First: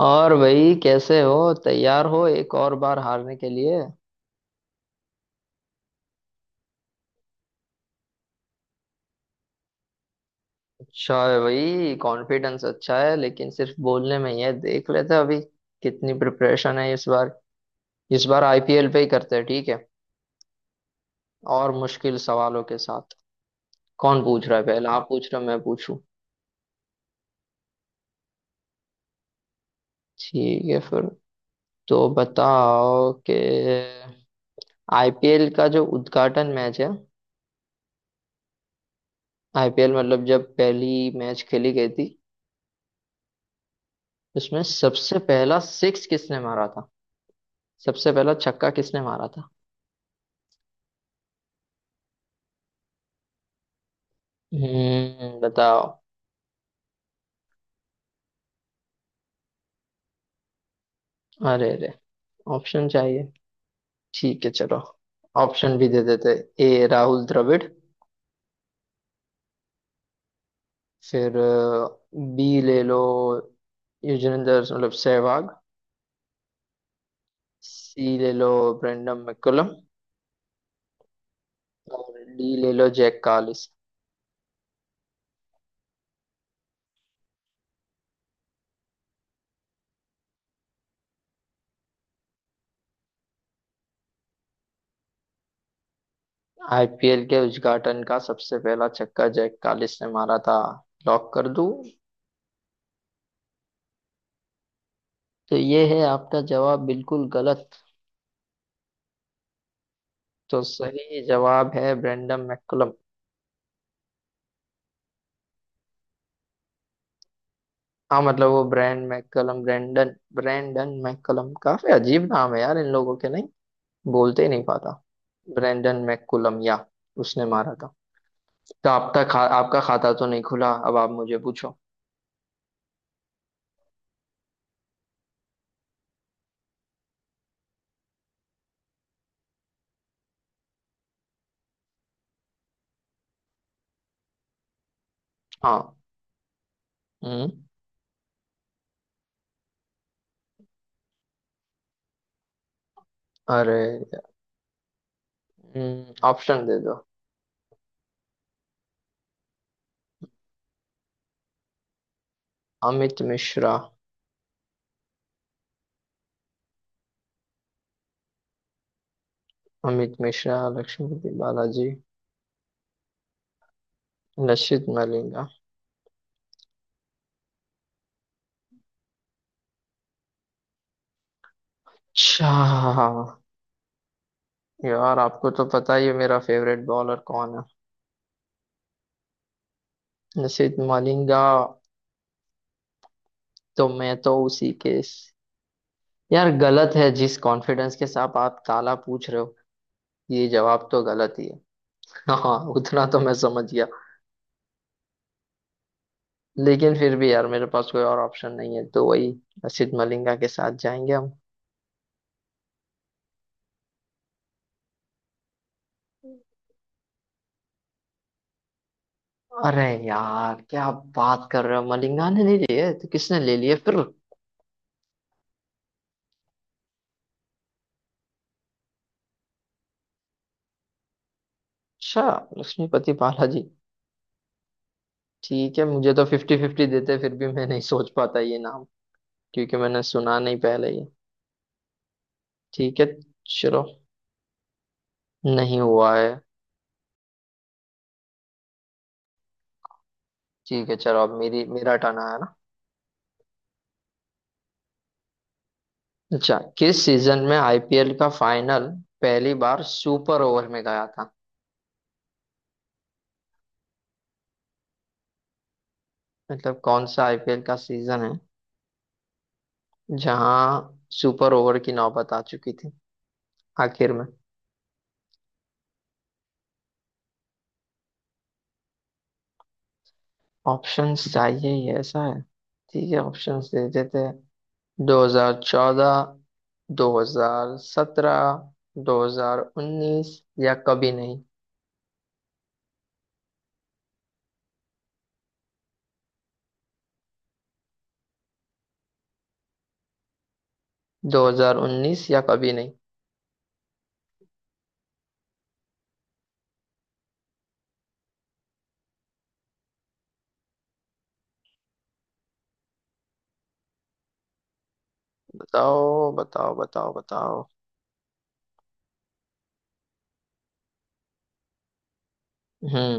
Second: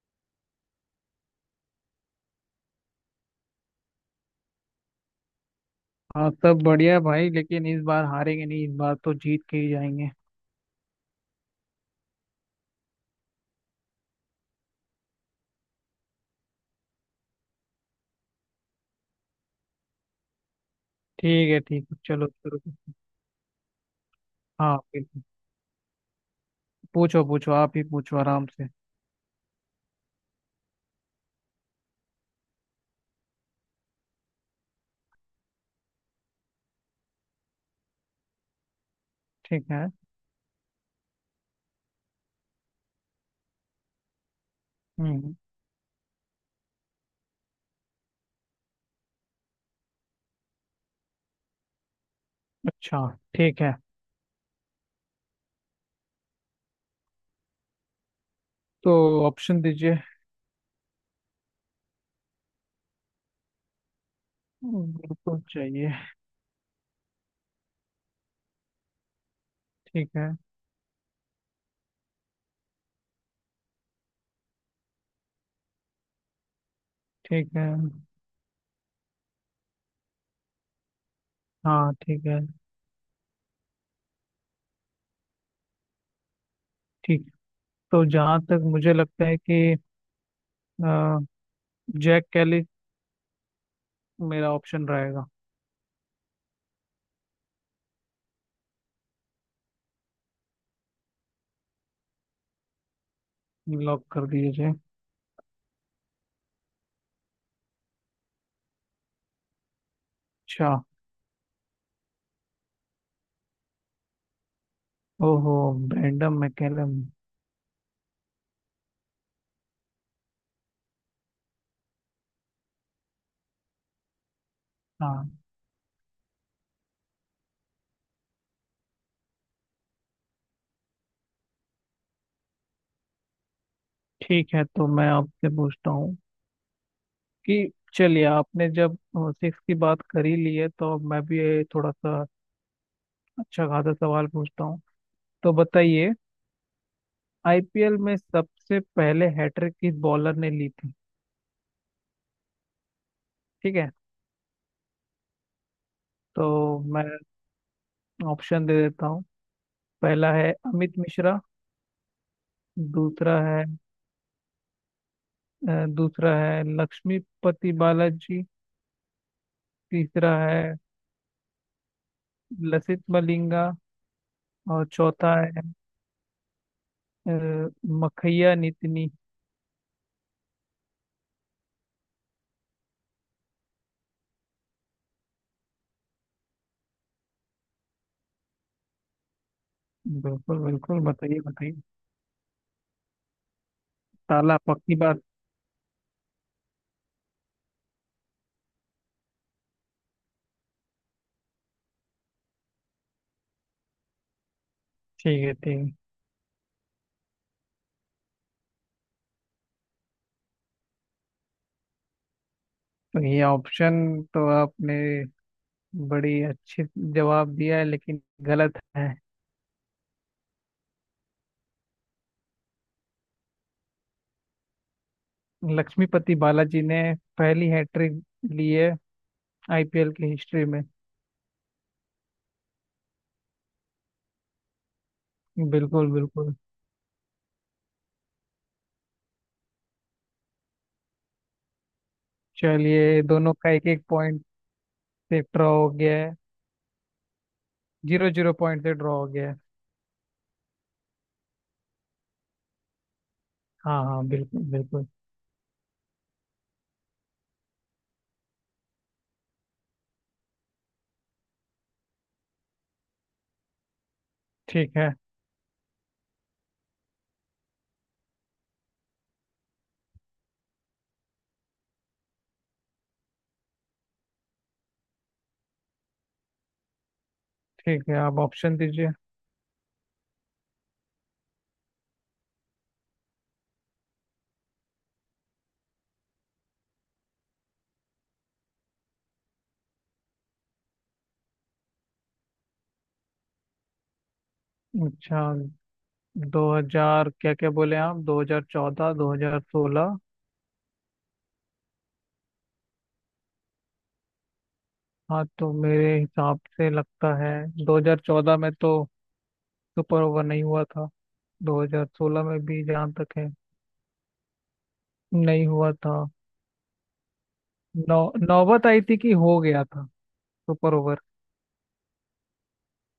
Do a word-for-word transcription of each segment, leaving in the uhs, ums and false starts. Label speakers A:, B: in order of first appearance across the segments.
A: और भाई, कैसे हो? तैयार हो एक और बार हारने के लिए?
B: हाँ, सब बढ़िया भाई, लेकिन इस बार हारेंगे नहीं। इस बार तो जीत के ही जाएंगे।
A: अच्छा है भाई, कॉन्फिडेंस अच्छा है, लेकिन सिर्फ बोलने में ही है। देख लेते हैं अभी कितनी प्रिपरेशन है इस बार। इस बार आईपीएल पे ही करते हैं, ठीक है?
B: ठीक है
A: और
B: ठीक है,
A: मुश्किल
B: चलो शुरू
A: सवालों के
B: करो।
A: साथ। कौन पूछ रहा है
B: हाँ
A: पहला? आप
B: बिल्कुल।
A: पूछ रहे हो, मैं पूछूं?
B: पूछो पूछो, आप ही पूछो आराम से।
A: ठीक है फिर। तो बताओ कि आईपीएल का जो उद्घाटन मैच है,
B: ठीक है।
A: आईपीएल मतलब जब पहली मैच खेली गई थी, उसमें सबसे
B: हम्म।
A: पहला सिक्स किसने मारा था? सबसे पहला छक्का किसने मारा था?
B: अच्छा। ठीक है।
A: हम्म, बताओ।
B: तो ऑप्शन दीजिए।
A: अरे अरे, ऑप्शन चाहिए? ठीक है चलो,
B: हम्म, बिल्कुल
A: ऑप्शन
B: चाहिए।
A: भी दे देते। ए राहुल द्रविड़।
B: ठीक है
A: फिर बी ले लो, युजवेंद्र मतलब सहवाग।
B: ठीक है।
A: सी ले लो ब्रेंडम मैकुलम।
B: हाँ
A: और
B: ठीक है।
A: डी ले लो जैक कालिस।
B: ठीक। तो जहाँ तक मुझे लगता है कि अ, जैक कैली मेरा ऑप्शन रहेगा।
A: आईपीएल के उद्घाटन का सबसे पहला छक्का जैक कालिस ने मारा था, लॉक कर दूं?
B: लॉक कर दीजिए।
A: तो ये है आपका जवाब, बिल्कुल गलत। तो
B: अच्छा।
A: सही जवाब है ब्रेंडम मैकुलम।
B: ओहो। Brendon McCullum.
A: हाँ, मतलब वो Brendon McCullum, Brendon Brendon McCullum, काफी अजीब नाम है यार इन लोगों के, नहीं बोलते ही नहीं पाता।
B: हाँ।
A: ब्रैंडन मैककुलम या, उसने मारा था। तो आपका खा, आपका खाता तो नहीं खुला, अब आप मुझे पूछो।
B: ठीक है, तो मैं आपसे पूछता हूँ कि चलिए, आपने जब सिक्स की बात कर ही ली है, तो अब मैं भी ये थोड़ा सा अच्छा खासा सवाल पूछता हूँ। तो
A: हाँ,
B: बताइए,
A: हम्म,
B: आईपीएल में सबसे पहले हैट्रिक किस बॉलर ने ली थी? ठीक
A: अरे,
B: है,
A: ऑप्शन दे
B: तो
A: दो।
B: मैं ऑप्शन दे देता हूँ। पहला है अमित मिश्रा।
A: अमित
B: दूसरा है
A: मिश्रा।
B: अ, दूसरा है लक्ष्मीपति बालाजी।
A: अमित
B: तीसरा
A: मिश्रा,
B: है
A: लक्ष्मीपति बालाजी,
B: लसित मलिंगा। और
A: लक्षित
B: चौथा
A: मलिंगा,
B: है अ, मखैया नितिनी।
A: अच्छा। यार, आपको तो पता ही है मेरा फेवरेट बॉलर कौन है,
B: बिल्कुल
A: लक्षित
B: बिल्कुल, बताइए
A: मलिंगा,
B: बताइए।
A: तो मैं तो
B: ताला,
A: उसी
B: पक्की
A: के।
B: बात।
A: यार गलत है, जिस कॉन्फिडेंस के साथ आप ताला पूछ रहे हो, ये जवाब तो गलत ही है। हाँ, उतना तो मैं समझ गया,
B: ठीक है। ठीक।
A: लेकिन फिर भी यार मेरे पास कोई और ऑप्शन नहीं है, तो वही असित मलिंगा के साथ जाएंगे हम।
B: तो ये ऑप्शन, तो आपने बड़ी अच्छी जवाब दिया है, लेकिन गलत है।
A: अरे यार, क्या बात कर रहे हो? मलिंगा ने नहीं लिए तो किसने ले लिए फिर?
B: लक्ष्मीपति बालाजी ने पहली हैट्रिक ली है आईपीएल की हिस्ट्री में।
A: अच्छा, लक्ष्मीपति बालाजी। ठीक है,
B: बिल्कुल
A: मुझे तो
B: बिल्कुल।
A: फिफ्टी फिफ्टी देते फिर भी मैं नहीं सोच पाता ये नाम, क्योंकि मैंने सुना नहीं पहले ये। ठीक है
B: चलिए, दोनों का
A: चलो।
B: एक एक पॉइंट से ड्रॉ
A: नहीं
B: हो
A: हुआ
B: गया
A: है।
B: है। जीरो जीरो पॉइंट से ड्रॉ हो गया है।
A: ठीक है चलो, अब मेरी मेरा टर्न आया ना।
B: हाँ हाँ, बिल्कुल बिल्कुल।
A: अच्छा, किस सीजन में आईपीएल का फाइनल पहली बार सुपर ओवर में गया था?
B: ठीक है
A: मतलब कौन सा आईपीएल का सीजन है जहां सुपर ओवर की नौबत आ चुकी थी आखिर में?
B: ठीक है, आप ऑप्शन दीजिए।
A: ऑप्शंस चाहिए ही, ऐसा है? ठीक है, ऑप्शंस दे देते हैं। दो हज़ार चौदह, दो हज़ार सत्रह, दो हज़ार उन्नीस, या कभी नहीं।
B: अच्छा, दो हज़ार, क्या क्या बोले आप, दो हज़ार चौदह, दो हज़ार सोलह?
A: दो हज़ार उन्नीस या कभी नहीं।
B: हाँ, तो मेरे हिसाब से लगता है दो हज़ार चौदह में तो सुपर ओवर नहीं हुआ था। दो हज़ार सोलह में भी जहाँ तक है नहीं हुआ था।
A: बताओ बताओ बताओ बताओ।
B: नौ नौबत आई थी कि हो गया था सुपर ओवर।
A: हम्म,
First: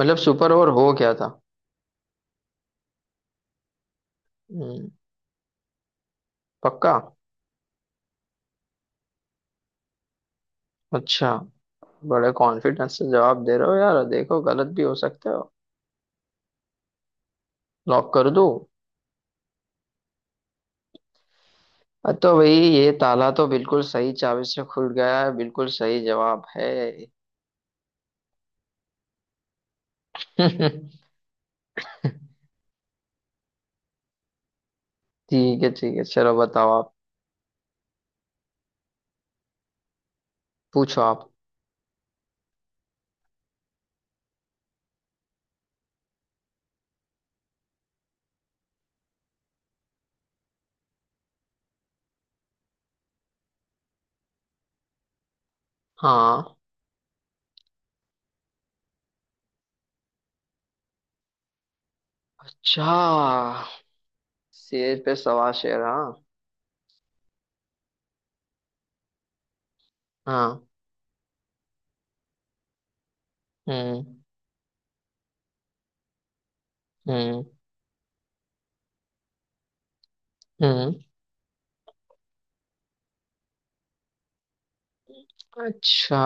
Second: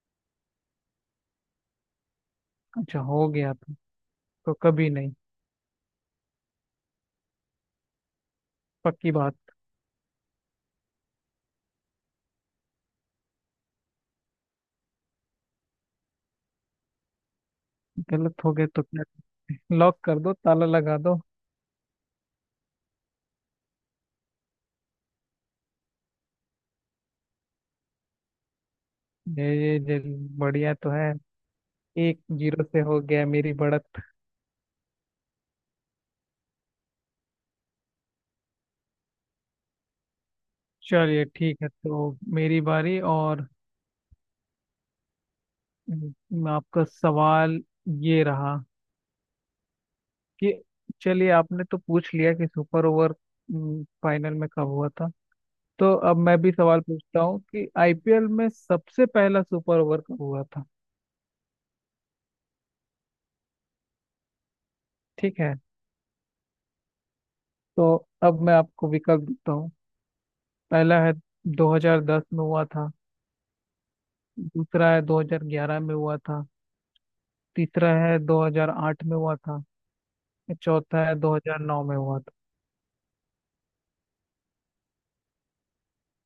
A: मतलब सुपर ओवर हो गया था।
B: अच्छा, हो गया था। तो कभी
A: हम्म।
B: नहीं,
A: पक्का?
B: पक्की बात।
A: अच्छा, बड़े कॉन्फिडेंस से जवाब दे रहे हो यार, देखो गलत भी हो सकते हो। लॉक कर
B: गलत
A: दूं?
B: हो गए तो क्या। लॉक कर दो, ताला लगा दो।
A: अ, तो भाई ये ताला तो बिल्कुल सही चाबी से खुल गया है, बिल्कुल सही जवाब है।
B: ये ये ये बढ़िया तो है। एक जीरो से हो गया मेरी बढ़त।
A: ठीक है ठीक है, चलो बताओ आप, पूछो
B: चलिए,
A: आप।
B: ठीक है, तो मेरी बारी। और अम, आपका सवाल ये रहा। ये, चलिए, आपने तो पूछ लिया कि सुपर ओवर हम्म, फाइनल में कब हुआ था। तो अब मैं
A: हाँ।
B: भी सवाल पूछता हूँ कि आईपीएल में सबसे पहला सुपर ओवर कब हुआ था।
A: अच्छा, शेर पे
B: ठीक
A: सवा
B: है,
A: शेर, हाँ।
B: तो अब मैं आपको विकल्प देता हूँ।
A: हाँ,
B: पहला है दो हज़ार दस में हुआ था।
A: हम्म,
B: दूसरा है दो हज़ार ग्यारह में हुआ था।
A: हम्म,
B: तीसरा है दो हज़ार आठ में हुआ था।
A: हम्म,
B: चौथा है दो हज़ार नौ में हुआ था।
A: अच्छा।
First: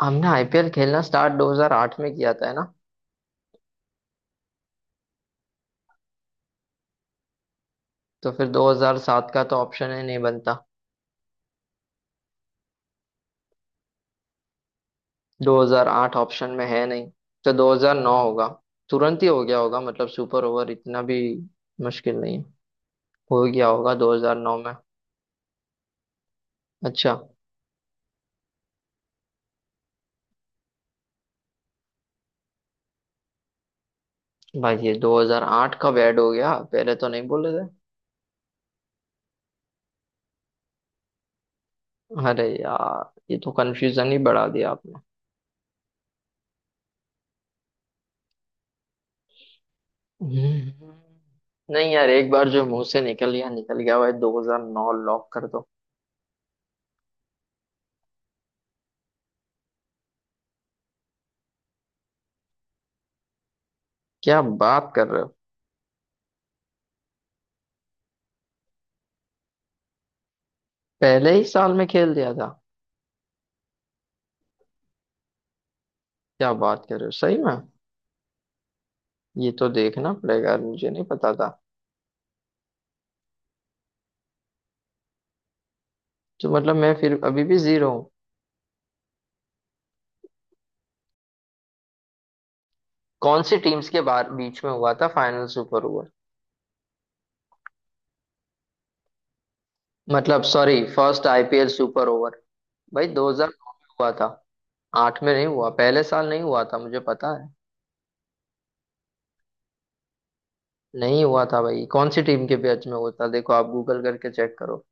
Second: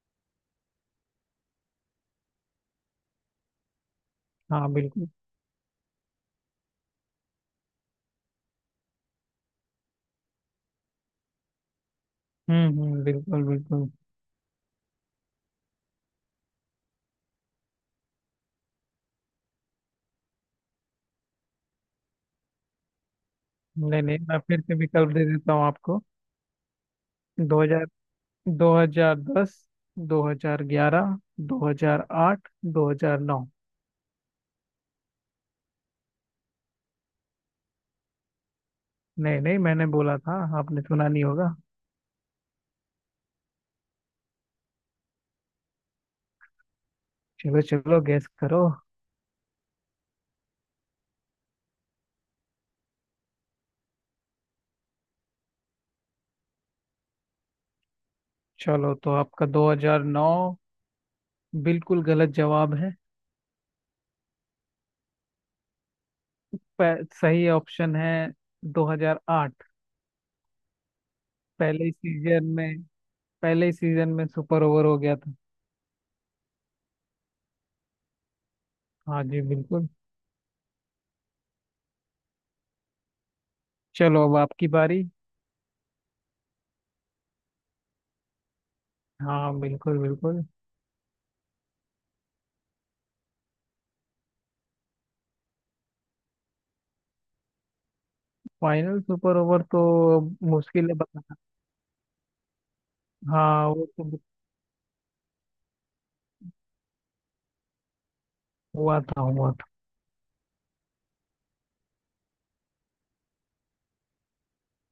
A: हमने आईपीएल खेलना स्टार्ट दो हज़ार आठ में किया था, है ना?
B: हाँ बिल्कुल।
A: तो फिर दो हज़ार सात का तो ऑप्शन ही नहीं बनता।
B: हम्म हम्म, बिल्कुल बिल्कुल।
A: दो हज़ार आठ ऑप्शन में है नहीं, तो दो हज़ार नौ होगा। तुरंत ही हो गया होगा, मतलब सुपर ओवर इतना भी मुश्किल नहीं है, हो गया होगा
B: नहीं नहीं, मैं
A: दो हज़ार नौ
B: फिर
A: में।
B: से विकल्प दे देता हूँ आपको।
A: अच्छा,
B: दो हज़ार दस, दो हज़ार ग्यारह, दो हज़ार आठ, दो हज़ार नौ।
A: भाई ये दो हज़ार आठ कब ऐड हो गया? पहले तो नहीं बोले थे।
B: नहीं नहीं, मैंने बोला था, आपने सुना नहीं होगा।
A: अरे यार, ये तो कंफ्यूजन ही बढ़ा दिया आपने।
B: चलो चलो, गैस करो।
A: हम्म। नहीं यार, एक बार जो मुंह से निकल गया निकल गया, भाई दो हज़ार नौ लॉक कर दो।
B: चलो, तो आपका दो हज़ार नौ बिल्कुल गलत जवाब है।
A: क्या बात कर रहे हो?
B: प- सही ऑप्शन है दो हज़ार आठ।
A: पहले ही साल
B: पहले
A: में
B: ही
A: खेल दिया
B: सीजन
A: था?
B: में, पहले ही सीजन में सुपर ओवर हो गया था।
A: क्या बात कर रहे हो, सही में?
B: हाँ जी
A: ये तो
B: बिल्कुल।
A: देखना पड़ेगा यार, मुझे नहीं पता था।
B: चलो, अब आपकी बारी।
A: तो मतलब मैं फिर अभी भी जीरो हूँ।
B: हाँ बिल्कुल बिल्कुल।
A: कौन सी टीम्स के बाहर बीच में हुआ था final super over,
B: final super over तो
A: मतलब सॉरी
B: मुश्किल है
A: फर्स्ट
B: बताना।
A: IPL super over? भाई
B: हाँ,
A: दो हज़ार नौ
B: वो
A: में हुआ
B: तो
A: था, आठ में नहीं हुआ, पहले साल नहीं हुआ था, मुझे पता है।
B: हुआ था, हुआ।
A: नहीं हुआ था भाई, कौन सी टीम के बीच में हुआ था, देखो आप गूगल करके चेक करो।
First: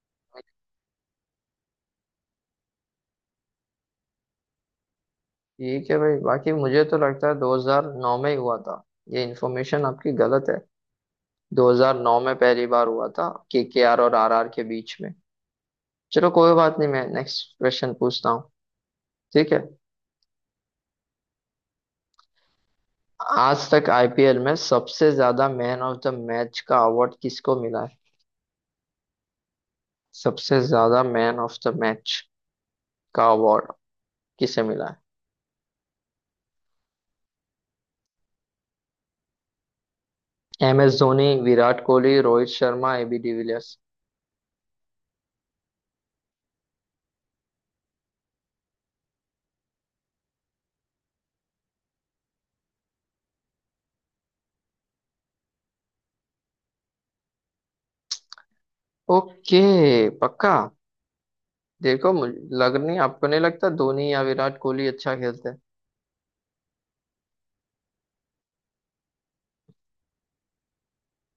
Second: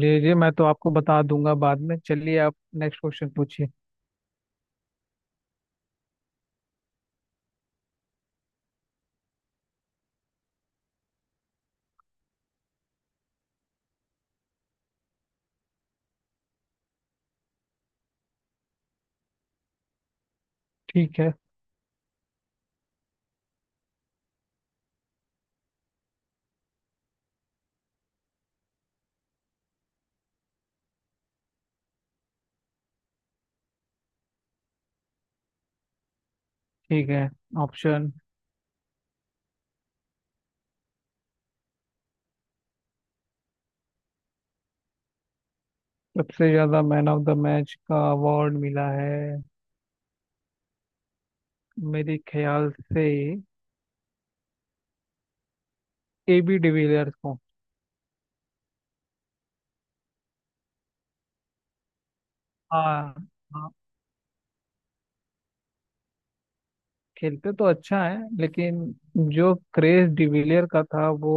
B: जी जी, मैं तो आपको बता दूंगा बाद में। चलिए, आप नेक्स्ट क्वेश्चन पूछिए।
A: ठीक है भाई, बाकी मुझे तो लगता है दो हज़ार नौ में ही हुआ था। ये इन्फॉर्मेशन आपकी गलत है। दो हज़ार नौ में पहली बार हुआ था, केकेआर और आरआर के बीच में। चलो कोई बात नहीं, मैं नेक्स्ट क्वेश्चन पूछता हूँ। ठीक है।
B: ठीक है
A: आज तक आईपीएल में सबसे ज्यादा मैन ऑफ द मैच का अवार्ड किसको मिला है? सबसे ज्यादा मैन ऑफ द मैच का अवार्ड किसे मिला
B: ठीक है। ऑप्शन।
A: है? M S Dhoni, Virat Kohli, Rohit Sharma, AB de Villiers.
B: सबसे ज्यादा मैन ऑफ द मैच का अवार्ड मिला है, मेरे ख्याल से, ए बी डिविलियर्स को।
A: ओके, पक्का? देखो मुझे लग नहीं,
B: हाँ
A: आपको नहीं
B: हाँ,
A: लगता धोनी या विराट कोहली अच्छा खेलते हैं?
B: खेलते तो अच्छा है, लेकिन जो क्रेज डिविलियर का था, वो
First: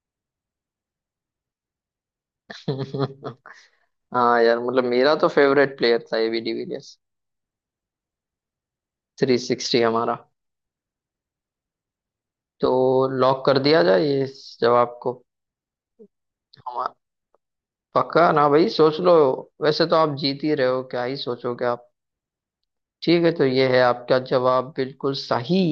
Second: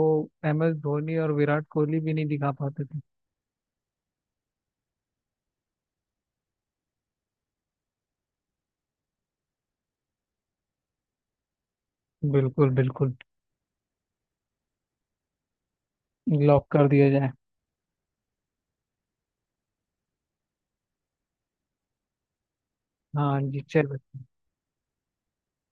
B: एम एस धोनी और विराट कोहली भी नहीं दिखा पाते थे।
A: हाँ यार, मतलब मेरा तो फेवरेट प्लेयर था एबी डिविलियर्स, थ्री सिक्सटी हमारा।
B: बिल्कुल
A: तो
B: बिल्कुल।
A: लॉक कर दिया जाए ये इस जवाब को?
B: लॉक कर दिया जाए।
A: पक्का ना भाई, सोच लो, वैसे तो आप जीत ही रहे हो, क्या ही सोचोगे आप। ठीक है,
B: हाँ
A: तो
B: जी
A: ये है
B: चलो।
A: आपका जवाब बिल्कुल सही।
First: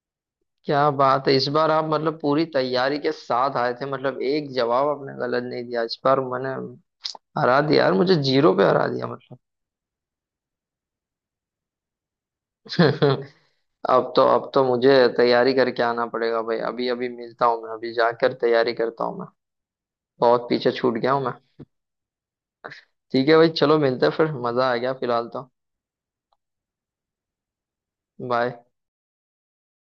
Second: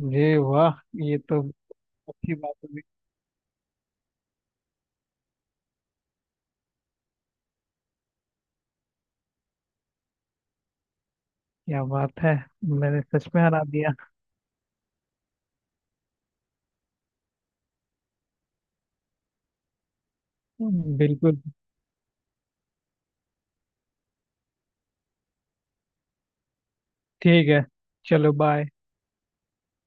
B: जी वाह।
A: क्या
B: ये
A: बात है,
B: तो
A: इस बार आप मतलब
B: अच्छी
A: पूरी
B: बात।
A: तैयारी के साथ आए थे, मतलब एक जवाब आपने गलत नहीं दिया इस बार। मैंने हरा दिया यार, मुझे जीरो पे हरा दिया,
B: क्या बात है। मैंने
A: मतलब।
B: सच में हरा दिया।
A: अब तो, अब तो मुझे तैयारी करके आना पड़ेगा भाई, अभी अभी मिलता हूँ मैं, अभी जाकर तैयारी करता हूँ मैं, बहुत पीछे छूट गया हूँ मैं।
B: बिल्कुल।
A: ठीक है भाई चलो, मिलते हैं फिर, मजा आ गया फिलहाल तो।
B: ठीक है। चलो
A: बाय।
B: बाय।